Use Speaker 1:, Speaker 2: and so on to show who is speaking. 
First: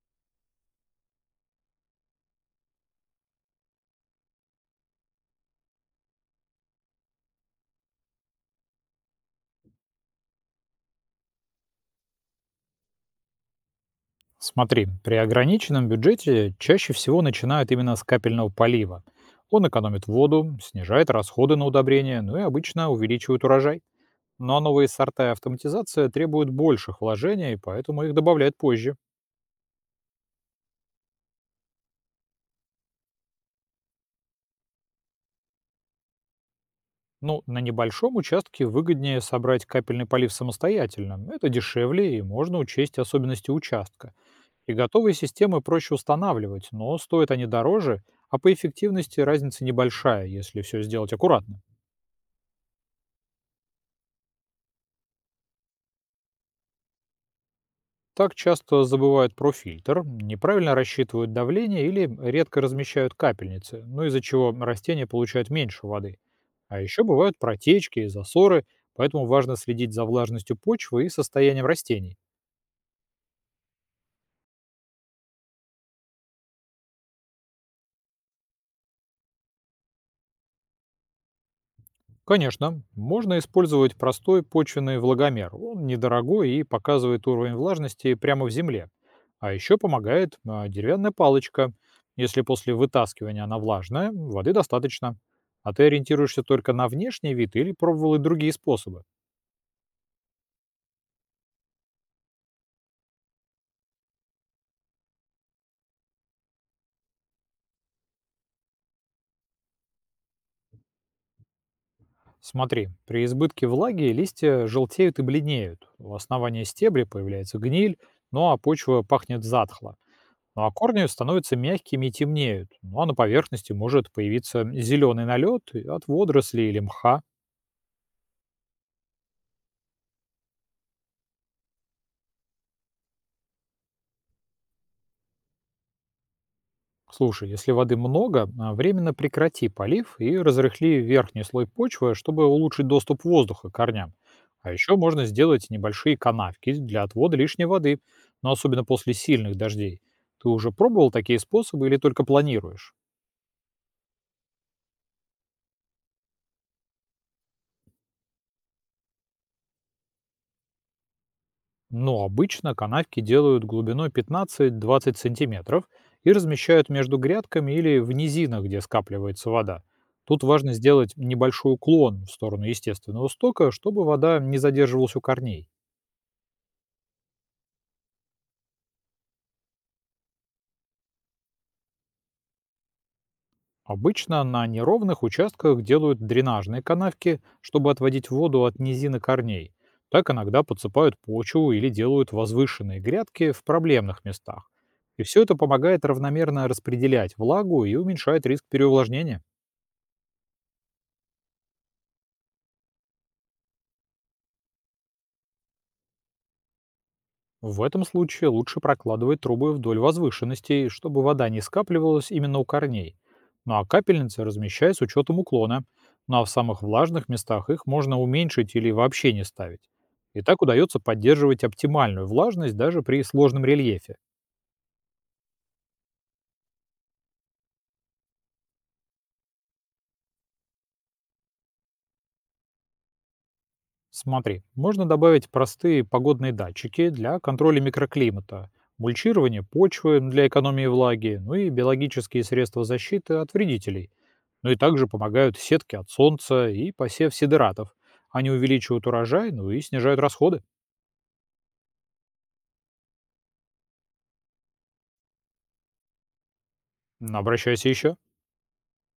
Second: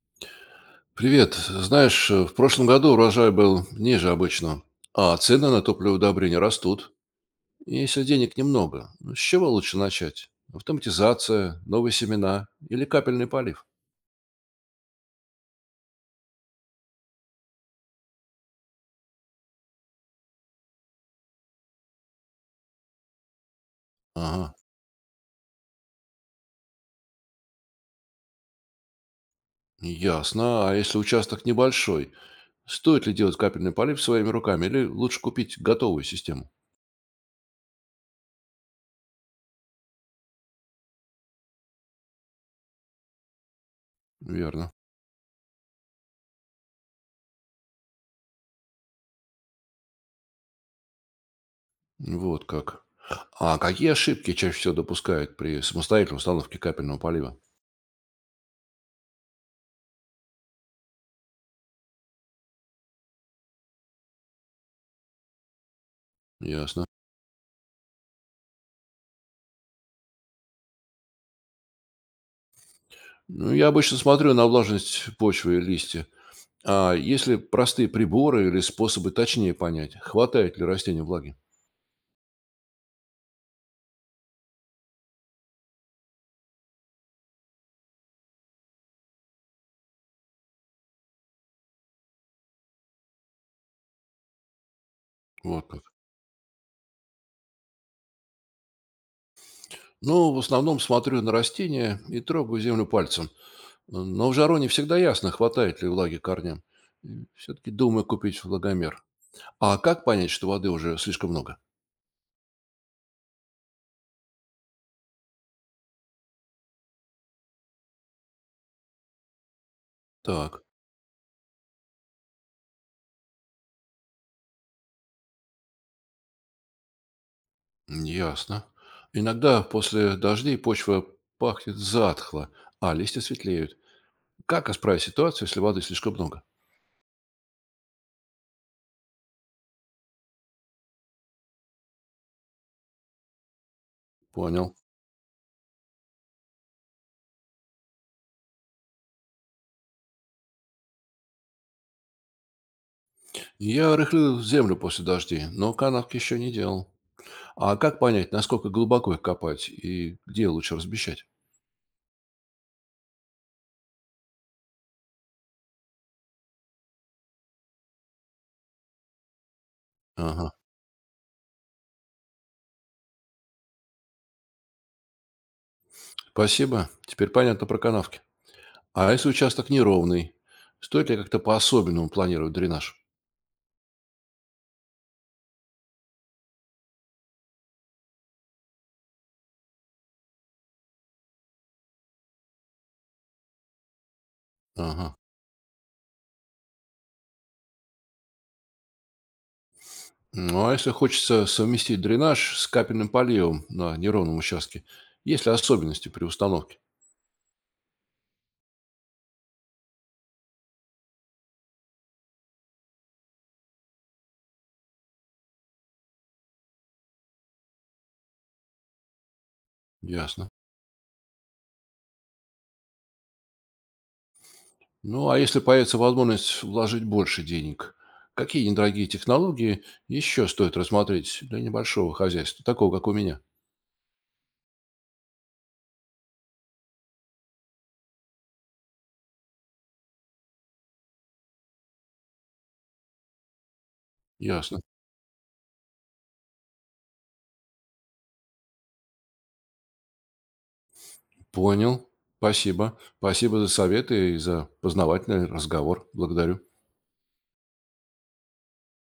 Speaker 1: Привет. Знаешь, в прошлом году урожай был ниже обычного, а цены на топливо и удобрения растут. И если денег немного, ну, с чего лучше начать? Автоматизация, новые семена или капельный полив?
Speaker 2: Смотри, при ограниченном бюджете чаще всего начинают именно с капельного полива. Он экономит воду, снижает расходы на удобрения, ну и обычно увеличивает урожай.
Speaker 1: Ага,
Speaker 2: Но новые сорта и автоматизация требуют больших вложений, поэтому их добавляют позже.
Speaker 1: ясно. А если участок небольшой, стоит ли делать капельный полив своими руками или лучше купить готовую систему?
Speaker 2: Ну, на небольшом участке выгоднее собрать капельный полив самостоятельно. Это дешевле и можно учесть особенности участка.
Speaker 1: Верно.
Speaker 2: И готовые системы проще устанавливать, но стоят они дороже, а по эффективности разница небольшая, если все сделать аккуратно.
Speaker 1: Вот как. А какие ошибки чаще всего допускают при самостоятельной установке капельного полива?
Speaker 2: Так часто забывают про фильтр, неправильно рассчитывают давление или редко размещают капельницы, ну из-за чего растения получают меньше воды. А
Speaker 1: Ясно.
Speaker 2: еще бывают протечки и засоры, поэтому важно следить за влажностью почвы и состоянием растений.
Speaker 1: Ну, я обычно смотрю на влажность почвы и листья. А есть ли простые приборы или способы точнее понять, хватает ли растению влаги?
Speaker 2: Конечно, можно использовать простой почвенный влагомер. Он недорогой и показывает уровень влажности прямо в земле. А еще помогает деревянная палочка. Если после вытаскивания она влажная, воды достаточно.
Speaker 1: Вот
Speaker 2: А ты
Speaker 1: как.
Speaker 2: ориентируешься только на внешний вид или пробовал и другие способы?
Speaker 1: Ну, в основном смотрю на растения и трогаю землю пальцем. Но в жару не всегда ясно, хватает ли влаги корням. Все-таки думаю купить влагомер. А как понять, что воды уже слишком много?
Speaker 2: Смотри, при избытке влаги листья желтеют и бледнеют. У основания стебля появляется гниль, ну а почва пахнет затхло. Ну,
Speaker 1: Так,
Speaker 2: а корни становятся мягкими и темнеют. Ну а на поверхности может появиться зеленый налет от водорослей или мха.
Speaker 1: ясно. Иногда после дождей почва пахнет затхло, а листья светлеют. Как исправить ситуацию, если воды слишком много?
Speaker 2: Слушай, если воды много, временно прекрати полив и разрыхли верхний слой почвы, чтобы улучшить доступ воздуха к корням. А
Speaker 1: Понял.
Speaker 2: еще можно сделать небольшие канавки для отвода лишней воды, но особенно после сильных дождей. Ты уже пробовал такие способы или только планируешь?
Speaker 1: Я рыхлил землю после дождей, но канавки еще не делал. А как понять, насколько глубоко их копать и где лучше размещать?
Speaker 2: Но обычно канавки делают глубиной 15-20 см и размещают между грядками или в низинах, где скапливается вода. Тут
Speaker 1: Ага,
Speaker 2: важно сделать небольшой уклон в сторону естественного стока, чтобы вода не задерживалась у корней.
Speaker 1: спасибо. Теперь понятно про канавки. А если участок неровный, стоит ли как-то по-особенному планировать дренаж?
Speaker 2: Обычно на неровных участках делают дренажные канавки, чтобы отводить воду от низины корней. Так иногда подсыпают почву или делают возвышенные грядки в проблемных местах.
Speaker 1: Ага.
Speaker 2: И все это помогает равномерно распределять влагу и уменьшает риск переувлажнения.
Speaker 1: Ну, а если хочется совместить дренаж с капельным поливом на неровном участке, есть ли особенности при установке?
Speaker 2: В этом случае лучше прокладывать трубы вдоль возвышенностей, чтобы вода не скапливалась именно у корней. Ну а капельницы размещай с учетом уклона. Ну а в самых влажных местах их можно уменьшить или вообще не ставить. И
Speaker 1: Ясно.
Speaker 2: так удается поддерживать оптимальную влажность даже при сложном рельефе.
Speaker 1: Ну, а если появится возможность вложить больше денег, какие недорогие технологии еще стоит рассмотреть для небольшого хозяйства, такого, как у меня?
Speaker 2: Смотри, можно добавить простые погодные датчики для контроля микроклимата, мульчирование почвы для экономии влаги, ну и биологические средства защиты от вредителей. Ну и
Speaker 1: Ясно.
Speaker 2: также помогают сетки от солнца и посев сидератов. Они увеличивают урожай, ну и снижают расходы.
Speaker 1: Понял. Спасибо. Спасибо за советы и за познавательный разговор. Благодарю.
Speaker 2: Обращайся еще.